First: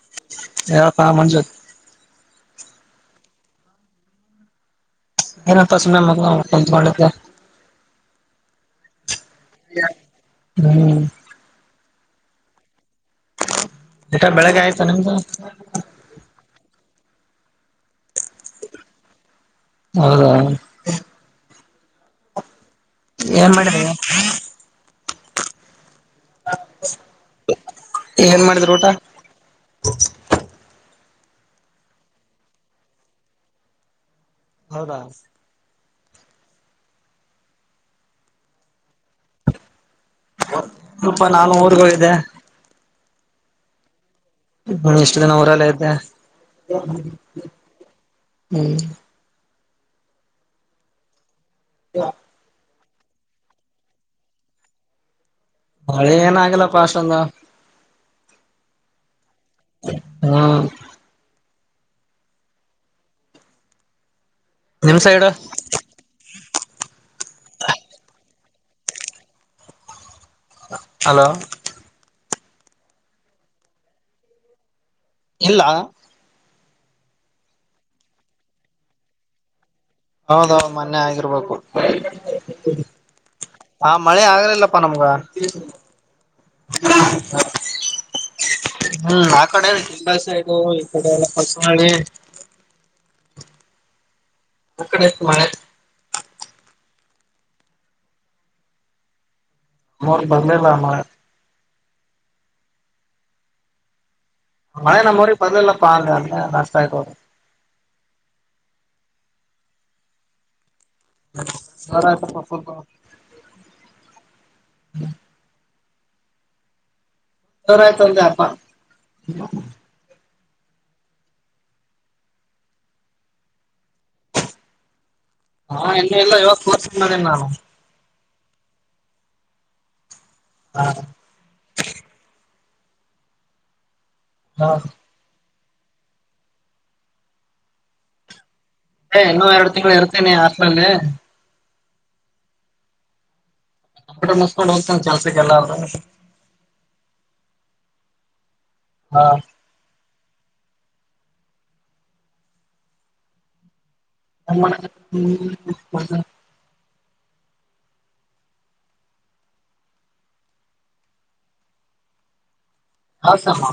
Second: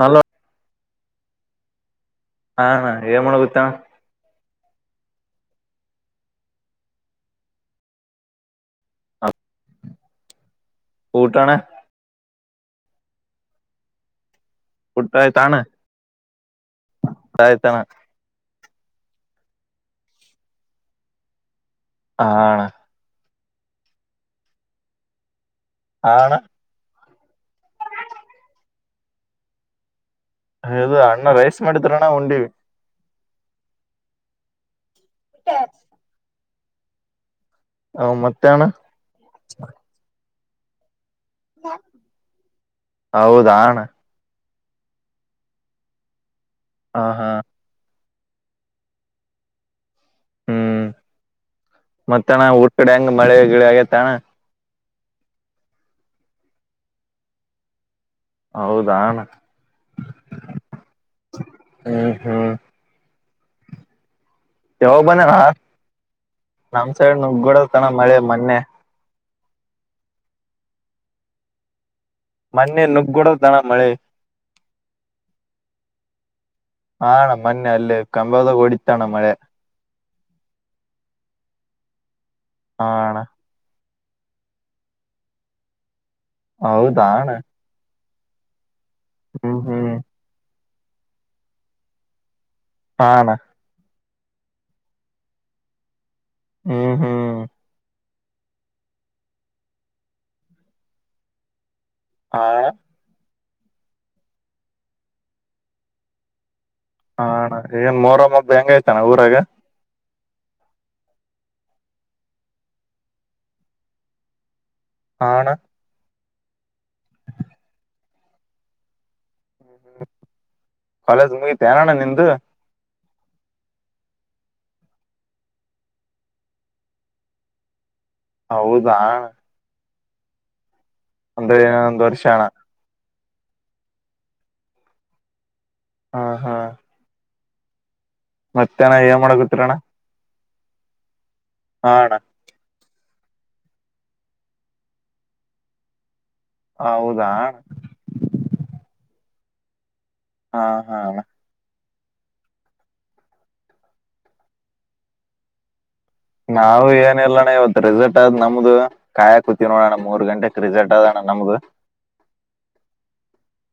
hello ಹೇಳಪ್ಪ ಮಂಜು ಹಾ ಹಾ ಏ ಮಾಡಣ ಗುತ್ತಾ ಏನಪ್ಪ ಸುಮ್ಮ ಮೊಂಡೆ ಹ್ಮ್ ಕಊಟಣ ಎ ಬಳಗ್ಗೆಯ ಪಟ್ಟಾಯ ತಾನ ಹಟ್ಟಾಯತಾನ ಹೌದಾ ಹ ಅಣ್ಣ ಏನ್ ಮಾಡಿದ ಆಣ ಏನ್ ಮಾಡಿದ್ರು ಊಟ ಹೌದು ಅಣ್ಣ ರೈಸ್ ಮಾಡಿದರಣ ಉಂಡಿವಿ ಹೌದಾ [unintelligible] ಹ ಮತ್ತಣ ಅಪ ನಾನ ರ್ಗ ಇದೆ ಹೌದಾ ಅಣ್ಣ ನ ಇಷ್ಟು ದಿನ ಊರೆಲ್ಲ ಇದ್ದೆ ಹ ಹಾ ಹ್ಮ್ ಮತ್ತ ಅಣ ಊಟ್ ಕಡೆ ಹಂಗ್ ಮಳೆ ಗಿಡ ಆಗೇತ್ತ ಅಣ್ಣ ಮಳೆ ಏನ ಆಗಲ್ಲಪ್ಪಾಸ್ಂದು ಹೌದಣ ಹ್ಮ್ ಹ್ಮ್ ಹ್ಮ್ ನಿಮ್ ಯಾವಾಗ ಸೈಡ್ ಬಂದನಾ ನಮ್ ಸೈಡ್ ನಗ್ ಗೂಡತನ ಮಳೆ ಮೊನ್ನೆ ಹಲೋ ಮೊ ನುಗ್ಗಿಡೋ ದಣ ಮಳೆ ಇಲ್ಲ ಹಣ ಮೊನ್ನೆ ಅಲ್ಲಿ ಕಂಬದಾಗ ಹೊಡಿತಣ್ಣ ಮಳೆ ಹೌದೌ ಮೊನ್ನೆ ಆಗಿರ್ಬೇಕು ಹಣ ಹ ಮಳೆ ಆಗ್ಲಿಲ್ಲಪ್ಪಾ ನಮ್ಗ ಹೌದಣ ಹ್ಮ್ ಆ ಕಡೆಲ್ಲ ಕೆಲಸ ಇದು ಈ ಕಡೆ ಎಲ್ಲ ಸ ಮಾಡಿ ಹಣ ಹ ಕಡೆು ಮಾಡ ಹ್ಮ್ ಹ್ಮ್ ನೋರ್ ಬರ್ಲಿಲ್ಲಮ್ಮ ಹಾ ಮಳೆ ನಮ್ಮಗೆ ಪದಲ್ಲಪ್ಪ ಅ ನಷ್ಟತ ಆಯ್ತದು ಹ ಏನ್ ಮೋರಮ್ಮೊಬ್ಬ ಹೆಂಗ ಆಯ್ತಾನ ಊರಾಗ ನರಪ್ಪಫುಲ್ಪ ಹಣ ತರ ಆಯ್ತಂದದ ಅಪ್ಪ ಕಾಲೇಜ್ ಮುಗಿತೆ ಅನೋಣ್ಣ ನಿದು ಹಾ ಇಲ್ಲ ಇಲ್ಲ ಇವಾಗ ಕೋರ್ಸ ಮನ್ ನಾನು ಹೌದಾ ಹಾ ಒಂದ್ರನ ಒಂದಂದು ವರ್ಷ ಹಣ ಹಾ ಹಾ ಹಾ ಮತ್ತೆ ಏ ಇನ್ನುೂ ಎರಡು ತಿಂಗಳು ಇರ್ತೇನೆ ಆಸ್ಮೇಲ್ಲಿ ಹಣ ಕ ಮ ಮುಸ್ಕೊಂಡ್ ಹೋಗ್ತ ಕೆಲ್ಸಕ್ಕೆಲ್ಲ್ರ ಹೌದಾ ಹಾ ಹಾ ಹಾ ಹ ಹ್ಮ್ [unintelligible] ನಾವವು ಏನಲ್ಲಣ್ಣ ಇವತ್ ರೆಸಲ್ಟ್ ಆದ್ ನಮ್ದು ಕಾಯಾ ಕೂತಿವಿ ನೋಡೋಣ್ಣ ಮೂರ್ ಗಂಟೆಕ್ ರಿಸಲ್ಟ್ ಅದೋಣ ನಮ್ಗ ಹಾ ಸಾಮಾ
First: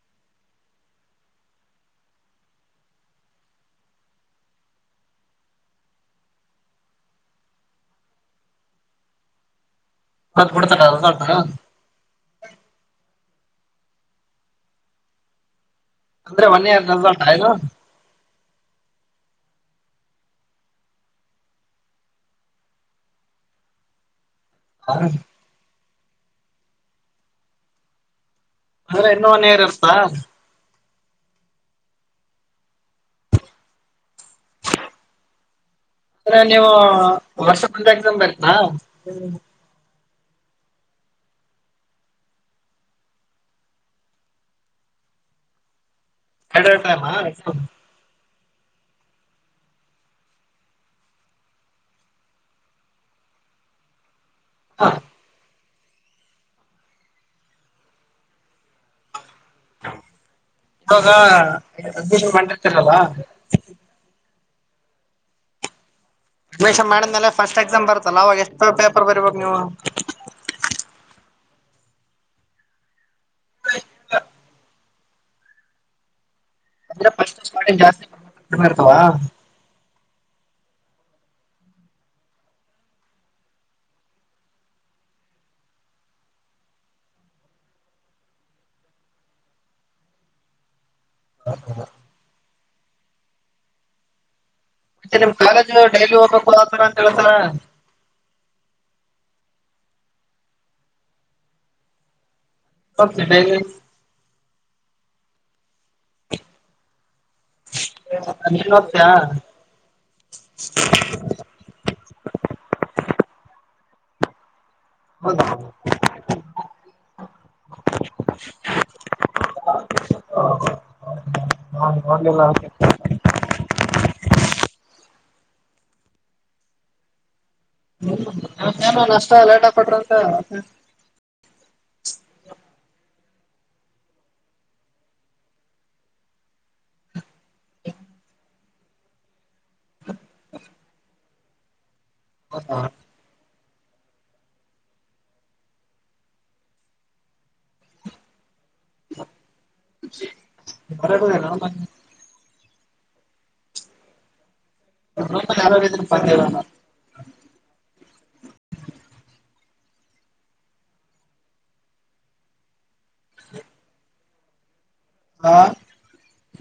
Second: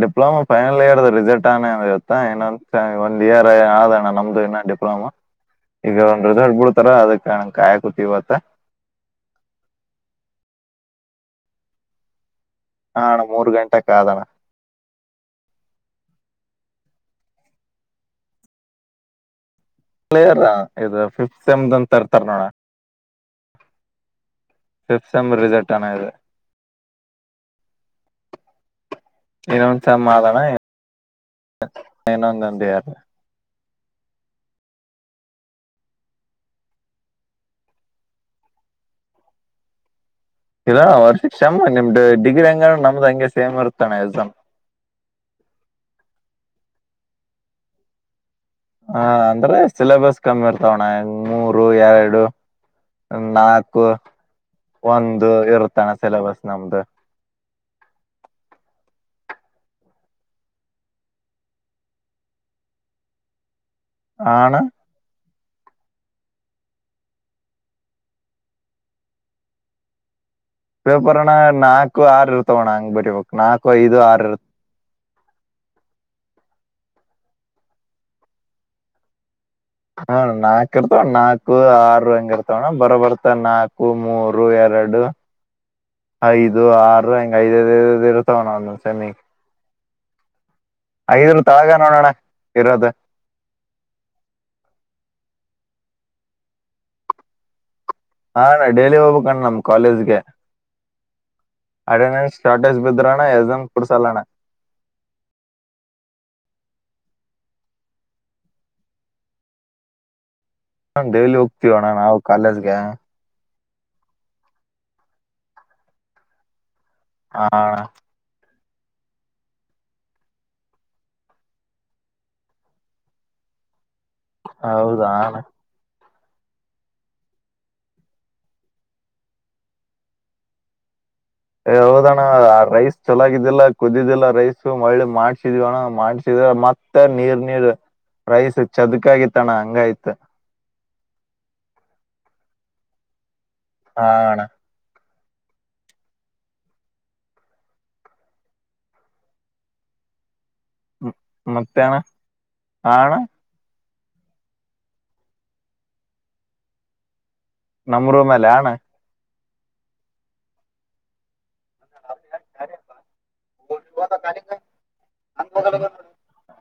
ಡಿಪ್ಲೋಮಾ ಫೈನಲ್ ಇಯರ್ದ ರಿಸಲ್ಟ್ ಅ ಇತ್ತಾ ಇ ಒಂದ ಇಯರ್ ಆದಣ ನಮ್ದು ಇನ್ನ ಈಗ ಒಂದ್ ರಿಸಲ್ಟ್ ಬಿಡ್ತಾರ ಅದಣ ಕಾಯಕೂತಿವತ್ತ ಕತ್ ಬಿಡ್ತ [unintelligible] ಹಣ ಮೂರ್ ಗಂಟೆ ಕ ಆದಣ ಅಂದ್ರೆ ಮನ್ನಿ ನಲಣ ಆ [unintelligible] ಪ್ಲೇಯರ್ ಇದು ಫಿಫತ್ ಸೆಮ್ ಅಂತ ಇರ್ತಾರ ನೋಡ ಫಿಫ್ಟಿ ಸೇಮ್ ಅಂದ್ರೆ ರಿಸಲ್ಟ್ ಅಣ್ಣ ಇದು ಹ ಇನ್ನೊಂದು ಸ ಮಾದಣ ಇನ್ನೊಂದಂದಂದ ಯಾರ ಅ್ರ ನೀವು ವರ್ಷ ಬಂದ ಎಕ್ಸಾಮ್ ಬರ್ತನಾ ಇಲ್ಲ ವರ್ಷ ಕ್ಷ ನಿಮ್ದು ಡಿಗ್ರಿ ಹಂಗಣ ನಮ್ದ್ ಹಂಗೆ ಸೇಮ್ ಇರ್ತಾನೆ ಎಸ್ ಎಡತ ಹ ಅಂದ್ರೆ ಸಿಲೆಬಸ್ ಕಮ್ಮಿ ಇರ್ತಾವಣ್ಣ ಮೂರು ಎರಡು ನಾಲ್ಕು ಒಂದು ಇರುತ್ತಾನ ಸಿಲೆಬಸ್ ನಮ್ದು ಇವಾಗ ಅಡ್ಮಿಷನ್ ಮಾಡಿರ್ತಿರಲ್ಲ ಆಣ ಅಷನ್ ಮಾಡಿದ್ಮೇಲೆ ಫಸ್ಟ್ ಎಕ್ಸಾಮ್ ಬರ್ತ್ತಲ್ಲ ಅವಾಗ ಎಷ್ಟು ಪೇಪರ್ ಬರೀಬೇಕು ನೀವು ಪೇಪರ್ಣ್ಣ ನಾಲ್ಕು ಆರು ಇರ್ತವೋಣ್ಣ ಹಂಗ್ ಬರಿಬೇಕಕ್ ನಾಲ್ಕು ಐದು ಆರ್ ಇರು ಅಂದ್ರೆ ಜಾಸ್ತಿ ಇರ್ತವಾ ಹಾ ನಾಕು ಇರ್ತಾವ ನಾಕು ಆರು ಹಂಗ ಇರ್ತವಣ್ಣ ಬರ ಬರ್ತ ನಾಕು ಮೂರು ಎರಡು ಐದು ಆರು ಹಂಗಗೆ ಐದದ ಇರುತ್ತಾವಣ ಒಂದೊ ಸೆಮಿ ಐದನ್ ತಾಗ ನೋಡೋಣ ಇರೋದು ಮತ್ತೆ ನಿಮ್ ಕಾಲೇಜು ಡೈಲಿ ಹೋಗ್ಬೇಕು ಆತರ ಅಂತ ಹೇಳೇಳ್ಸಾರ ಹಾಣ ಡೈಲಿ ಹೋಗ್ಬೇಕುಣ್ ನಮ್ ಕಾಲೇಜ್ಗೆ ಅಟೆಂಡೆನ್ ಶಾರ್ಟೇಜ್ ಹೋಗ್ತಿ ಬಿದ್ರೋಣ್ಣ ಡೈಲಿ ಎಕ್ಸಾಮ್ ಕುಡ್ಸಲ್ಲಣ ಅತ್ತ ಹಾ ಡೈಲಿ ಹೋಗ್ತೀವೋಣ್ಣ ನಾವು ಕಾಲೇಜ್ಗೆ ಹ ಹಾ ನಲ್ಲ ಹೌದ ಹ್ಮ ಏನು ಅಷ್ಟ ಲೇಟ್ ಆ ಕೊಟ್ರಂತೆಂತ ಹೌದಣ್ಣ ರೈಸ್ ಚಲಾಗಿದ್ದಿಲ್ಲ ಕುದಿದ್ದಿಲ್ಲ ರೈಸ್ ಮಳ್ಳಿ ಮಾಡ್ಸಿದ್ವಿ ಅಣ್ಣ ಮಾಡ್ಸಿದ ಮತ್ತ ಇತ್ತ ನೀರ್ ನೀರ್ ರೈಸ್ ಚದಕಾಗಿ ತಣ ಹಂಗಯ್ತ ಹ ಹಣ [inaudible] ಬರೋದಿಲ್ಲ ಹ್ಮ್ಮ್ ಮಾತೆ ರೂಮಲ್ಲಿ ಅಣ್ಣ ಹಾ ಅಣ್ಣ [unintelligible] ನಮ್ರೂ ಮೇಲೆ ಅಣ್ಣ [unintelligible] ಹಾ [unintelligible]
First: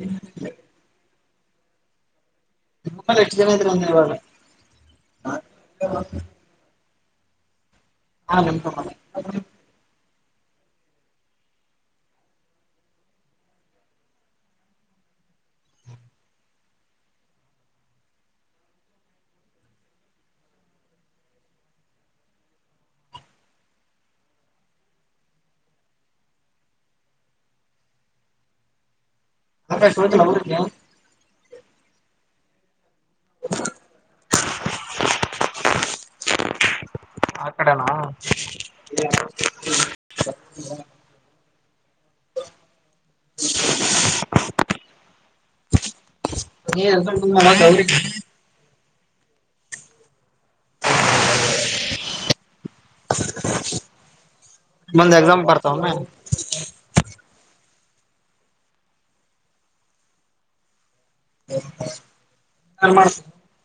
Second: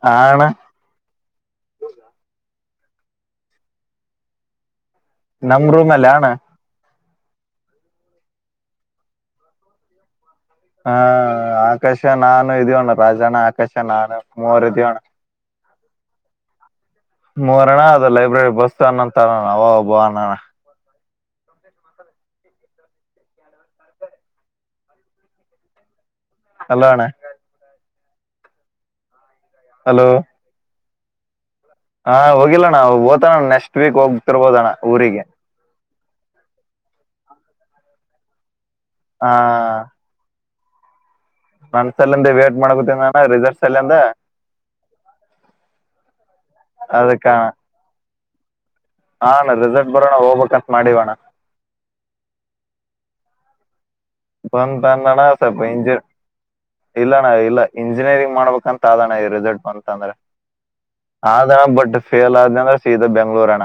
ಹಾ ಅಣ್ಣ [unintelligible] ಎಷ್ಟು ಜನ ಇವಾಗ ನಮ್ಮ ರೂಮ್ ಅಲ್ಲ ಅಣ್ಣ ಹಾ ನಿಮ್ಮ [unintelligible] ಹಾ ಆಕಾಶ ನಾನು ಇದ್ಯವಣ್ಣ ರಾಜಣ್ಣ ಆಕಾಶ ನಾನು ಮೂವರ್ ಇದೀವಣ್ಣ [unintelligible] ಮೂರಣ್ಣ ಅದು ಲೈಬ್ರರಿ ಬಸ್ತ ಅನ್ನಂತ ಅವ ಒಬ್ಬ ಅಣ್ಣ [unintelligible] ಮಾತಾಡಿ [inaudible] [inaudible] ಹೆಲೋ ಅಣ್ಣ ಹಲೋ [unintelligible] ಹಾ ಹೋಗಿಲ್ಲಣ ಓತಣ್ಣ ನೆಕ್ಸ್ಟ್ ವೀಕ್ ಹೋಗ್ತಿರ್ಬೋದಣ ಊರಿಗೆ ಹಾ ತರನಾ ಹಾ ನನ್ಸಲ್ಲಂದ ವೇಟ್ ಮಾಡ್ಕೊತನ ನಾನ ರಿಸಲ್ಟ್ ಸಲ್ಂದ [unintelligible] ಹಾ ಅಣ್ಣ ರೆಸರ್ಟ್ ಬರೋಣ ಹೋಗ್ಬೇಕಕ್ಂತ ಮಾಡಿವಿ ಅಣ್ಣ [inaudible] ಬಂತಂದ ಬಂದ್ ಅಣ್ಣ ಎಕ್ಸಾಮ್ ಸಲ್ಪ ಬರ್ತಾವನ [unintelligible] ಇಲ್ಲಣ್ಣ ಇಲ್ಲ ಇಂಜಿನಿಯರಿಂಗ್ ಮಾಡ್ಬೇಕಂತ ಅಣ್ಣ ಈ ರಿಸಲ್ಟ್ ಬಂತ ಅಂದ್ರೆ ಆದ ಅಣ ಬಟ್ ಫೇಲ್ ಆದ ಅಂದ್ರೆ ಸೀದ ಬೆಂಗ್ಳೂರಣ್ಣ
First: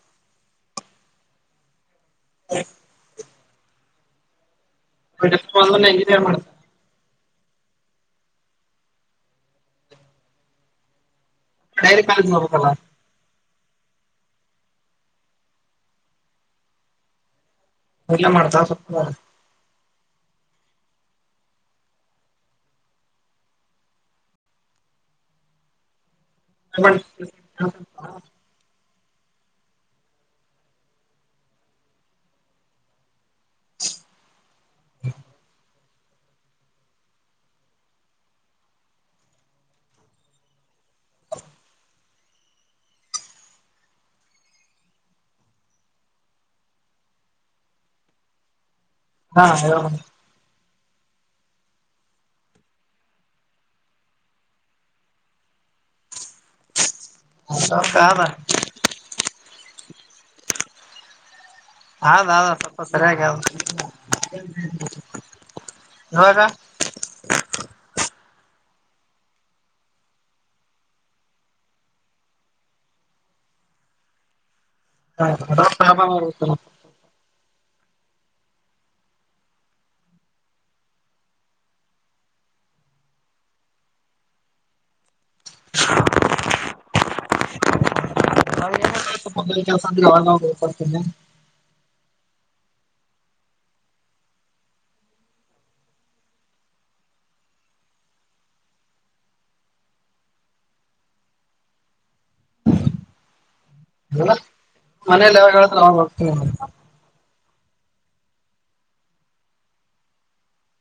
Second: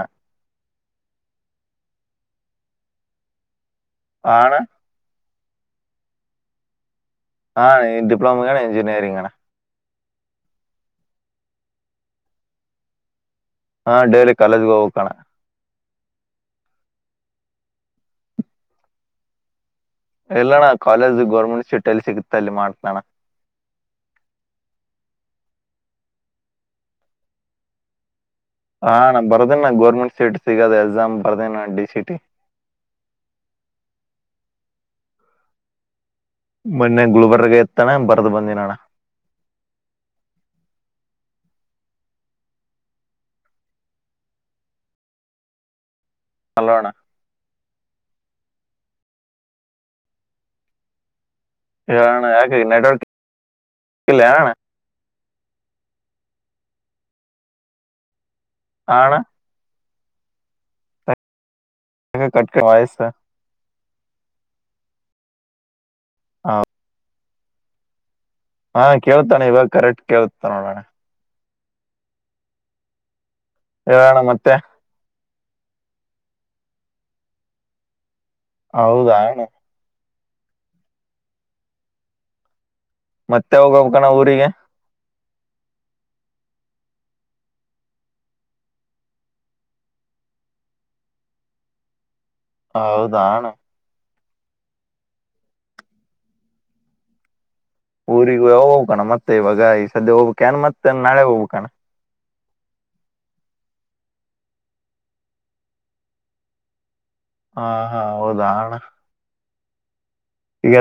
[unintelligible] ಹಾ ಅಣ್ಣ [unintelligible] ಹಾ ನೀ ಡಿಪ್ಲೋಮಏ್ಣ ಇಂಜಿನಿಯರಿಂಗ್ಣ ಡೈಲಿ ಕಾಲೇಜ್ ನೋಡಬೇಕು ಅಲಾ ಹಾ ಡೈಲಿ ಕಾಲೇಜ್ಗೆ ಹೋಗ ಬೇಕು ಅಣ್ಣ [unintelligible] [inaudible] ಎಲ್ಲಣ್ಣ ಕಾಲೇಜು ಗೋರ್ಮೆಂಟ್ ಶೂಟ್ ಎಲ್ಲಿ ಸಿಗುತ್ತ ಅಲ್ಲಿ ಮಾಡ್ತನಣ್ಣ [unintelligible] ಹಾ ಅಣ್ಣ ಬರ್ದೇನ ಗೋರ್ಮೆಂಟ್ ಸೀಟ್ ಸಿಗೋದ ಎಕ್ಸಾಮ್ ಬರ್ದೇನ ಡಿ ಸಿ ಟಿ [inaudible] ಮೊನ್ನೆ ಗುಲ್ಬರ್ಗಗೆ ಇತು ಅಣ್ಣ ಬರ್ದ್ ಬಂದಿನಣ್ಣ ಹೆಲೋ ಅಣ್ಣ ಹಾ ಹೇಳು ಅಣ್ಣ ಹೇಳು ಅಣ್ಣ ಯಾಕ ನೆಟ್ವರ್ಕ್ ಇಲ್ಲ ಅಣ್ಣ [unintelligible] ಆದ ಹಾ ಅಣ್ಣ ಯಾಕೆ ಹೌದೌ ಕಟ್ ಕಟ್ ಸಲ್ಪ ವಾಯ್ಸ್ ಸರಿಯಾಗಿ [unintelligible] ಇವಾಗ ಹಾ ಕೇಳ್ತಾ ಅಣ್ಣ ಇವಾಗ ಕರೆಕ್ಟ್ ಕೇಳ್ತಾ ನೋಡು ಅಣ್ಣ ಹೇಳೋಣ ಮತ್ತೆ ಹ ಪ್ರಾಭ ಹೌದೆ ಮತ್ತೆ ಹೋಗ ಕಣ ಊರಿಗೆ ಹ [inaudible] ಕೆಡ್ತನೆ ಹೌದಾಣ ಊರಿಗ ಹೋಗ್ಕಣ ಮತ್ತೆ ಇವಾಗ ಈ ಸದ್ಯ ಹೋಗ್ಬೇಕಕನ್ ಮತ್ತೆ ನಾಳೆ ಹೋಗ್ಬೇಕಕಣ್ಣ ಅಲ್ಲ ಮನೇಲಿ ಯಾವಾಗ ಹೇಳತ್ರಾಗರ್ತ ಹಾ ಹಾ ಹೌದಾ ಹಣ್ಣ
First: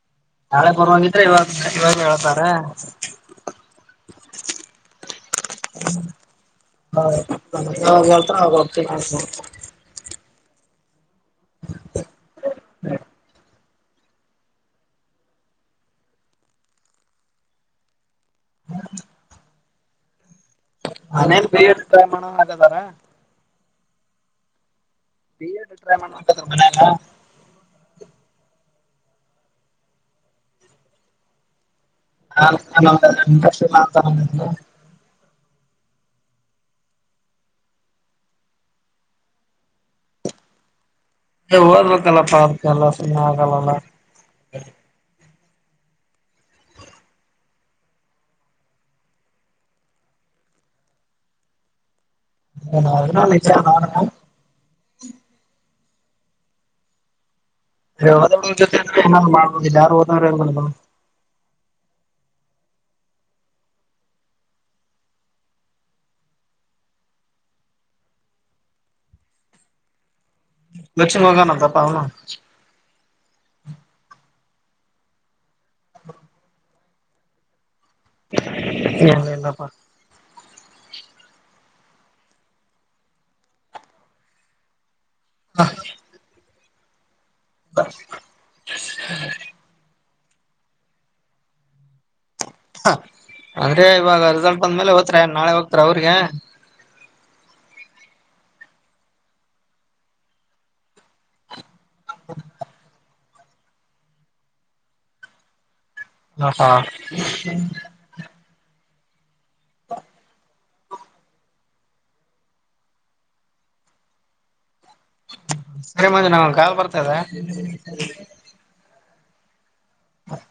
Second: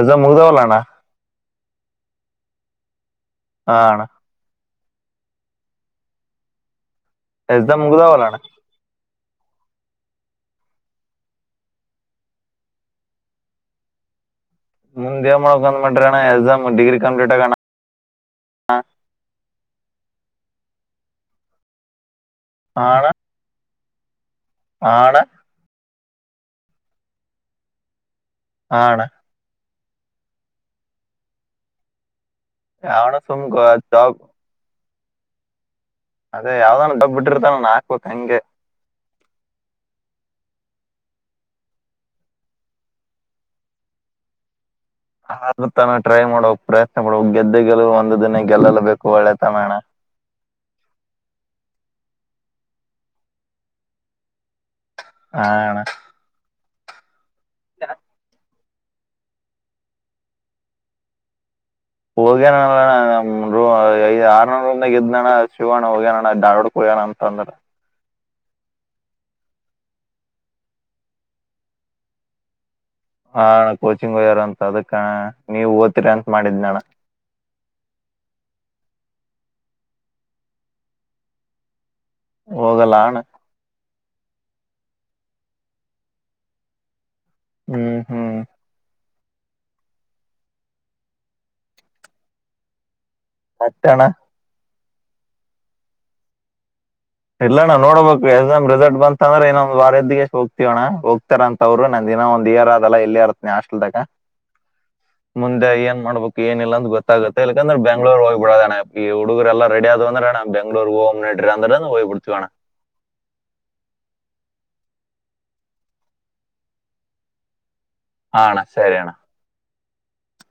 ದ ಮುದ ನಾಳೆ ಬರ್ವಂಗಿದ್ರೆ ಇವಾಗ ಇವಾಗ ಹೇಳ್ತಾರೆ ಹಣ ಎಕ್ಸಾಮ್ ಮುಗ್ದವಲ್ಲ ಹತ್ರ ಅಣ್ಣ ಹ ಚ ಹ ಹ್ಮ ಮುಂದ್ವ್ ಮಾಡಕ ಅಂದ್ ಮಾಡ್ರಣ್ಣ ಎಕ್ಸ್ ಡಿಗ್ರಿ ಕಂಪ್ಲಟ್ ಆಗಣ ಹ ನಾನೇನ್ ಬೇಮ ಮಾಡ ಹಾಗದಾರ ಆಣ ಬ ಟ್ರೈ ಮಾಡ್ರ ಮನಲ್ಲ ಆಣ ಯಾವಣ ಸುಮ್ ಆಕ್ಷ ಮಾತ್ರ ಜಾಬ್ ಅದೇ ಯಾವ್ದಾದೋ ಡಬ್ಬ ಬಿಟ್ಟಿರ್ತ ನಾನನ್ ಹಾಕ್ಬೇಕು ಹಂಗೆ ಓದ್ಬೇಕಲ್ಲ ಪಾರ್ಕ್ ಎಲ್ಲ ಸುಮ್ಮನೆ ಆಗಲ್ಲಲ್ಲ ಆದ ತಾನ ಟ್ರೈ ಮಾಡೋಕ್ ಪ್ರಯತ್ನ ಪಡುವ ದ್ದ ಗೆಲ್ಲುವ ಒಂದು ದಿನ ಗೆಲ್ಲಲುಬೇಕು ಒಳ್ಳೆ ತನಣ ಹ ನ ನ ಹಣ ದ ಜೊತೆ ಮಾಡಬುದುಿಲ್ಲ ಯಾರು ಹೋದ್ರ ಮಾಡ [unintelligible] ಹೋಗ್ಯನಣಣ್ಣ ನ ಐದ್ ಆರ್ನೂಂದಾಗ ಇದ್ದನಣ್ಣ ಶಿವಣ್ಣ ಹೋಗ್ಯನಣ್ಣ ಧಾರವಾಡ ಹಯನ ಅಂತ ಅಂದ್ರ [unintelligible] ದಕ್ಷಿಣ ಮಗಾನ ತಪ್ಪಾವಣ [unintelligible] ಹಾಣ ಕೋಚಿಂಗ್ ಹೋಗ್ಯರ ಅಂತ ಅದಕ್ಕ ನೀವ್ ಓದ್ತಿರಿ ಅಂತ ಮಾಡಿದ್ ನಣ ಹಲ್ಲ ಬ [unintelligible] ಹೋಗಲ್ಲ ಹಣ ಹಾ ಬ ಹ್ಮ್ ಹ್ಮ್ [unintelligible] ಅಂದ್ರೆ ಮತ್ತೆ ಅಣ್ಣ ಇವಾಗ ರಿಸಲ್ಟ್ ಬಂದ್ಮೇಲೆ ಹಓದ್ತ್ರ ನಾಳೆ ಹೋಗ್ತಾರ ಅವ್ರಿಗೆ [unintelligible] ಇಲ್ಲಣ್ಣ ನೋಡ್ಬೇಕು ಎಕ್ಸಾಮ್ ರಿಸಲ್ಟ್ ಬಂತ ಅಂದ್ರೆ ಇನ್ನೊಂದ ವಾರದ್ದಿಗೆಷ್ಟ ಹೋಗ್ತವೋಣ ಹೋಗ ಇತಾರ ಅಂತ ಅವ್ರು ನಂದ ದಿನ ಒಂದಂದು ಏರ್ ಅದಲ್ಲ ಇಲ್ಲಿ ಇರತ್ತೆ ಹಾಸ್ಟೆನಿಯಾಗ ಮುಂದೆ ಏನ್ ಮಾಡ್ಬೇಕಕ್ ಹ ಹಾ ಏನಿಲ್ಲ ಅಂತ ಗೊತ್ತಾಗೆಕಂದ್ರ ಬ್ಯಾಕ್ [unintelligible] ಬೆಂಗಳೂರು ಹೋಗ್ಬಡೋೆ ಈ ಹುಡುಗರು ಎಲ್ಲ ರೆಡಿ ಆದ ಅಂದ್ರೆ ಬೆಂಗಳೂರು ಹೋ ನಡಿ ಅ್ರ ಹೋಗ್ ಬಿಡ್ತವಾನೆ [unintelligible] ಸರಿ ಮಗ ನ ಕಾಲ್ ಬರ್ತದ ಹಾ ಅಣ್ಣ ಸರಿಯಣ್ಣ ಹಾರಿ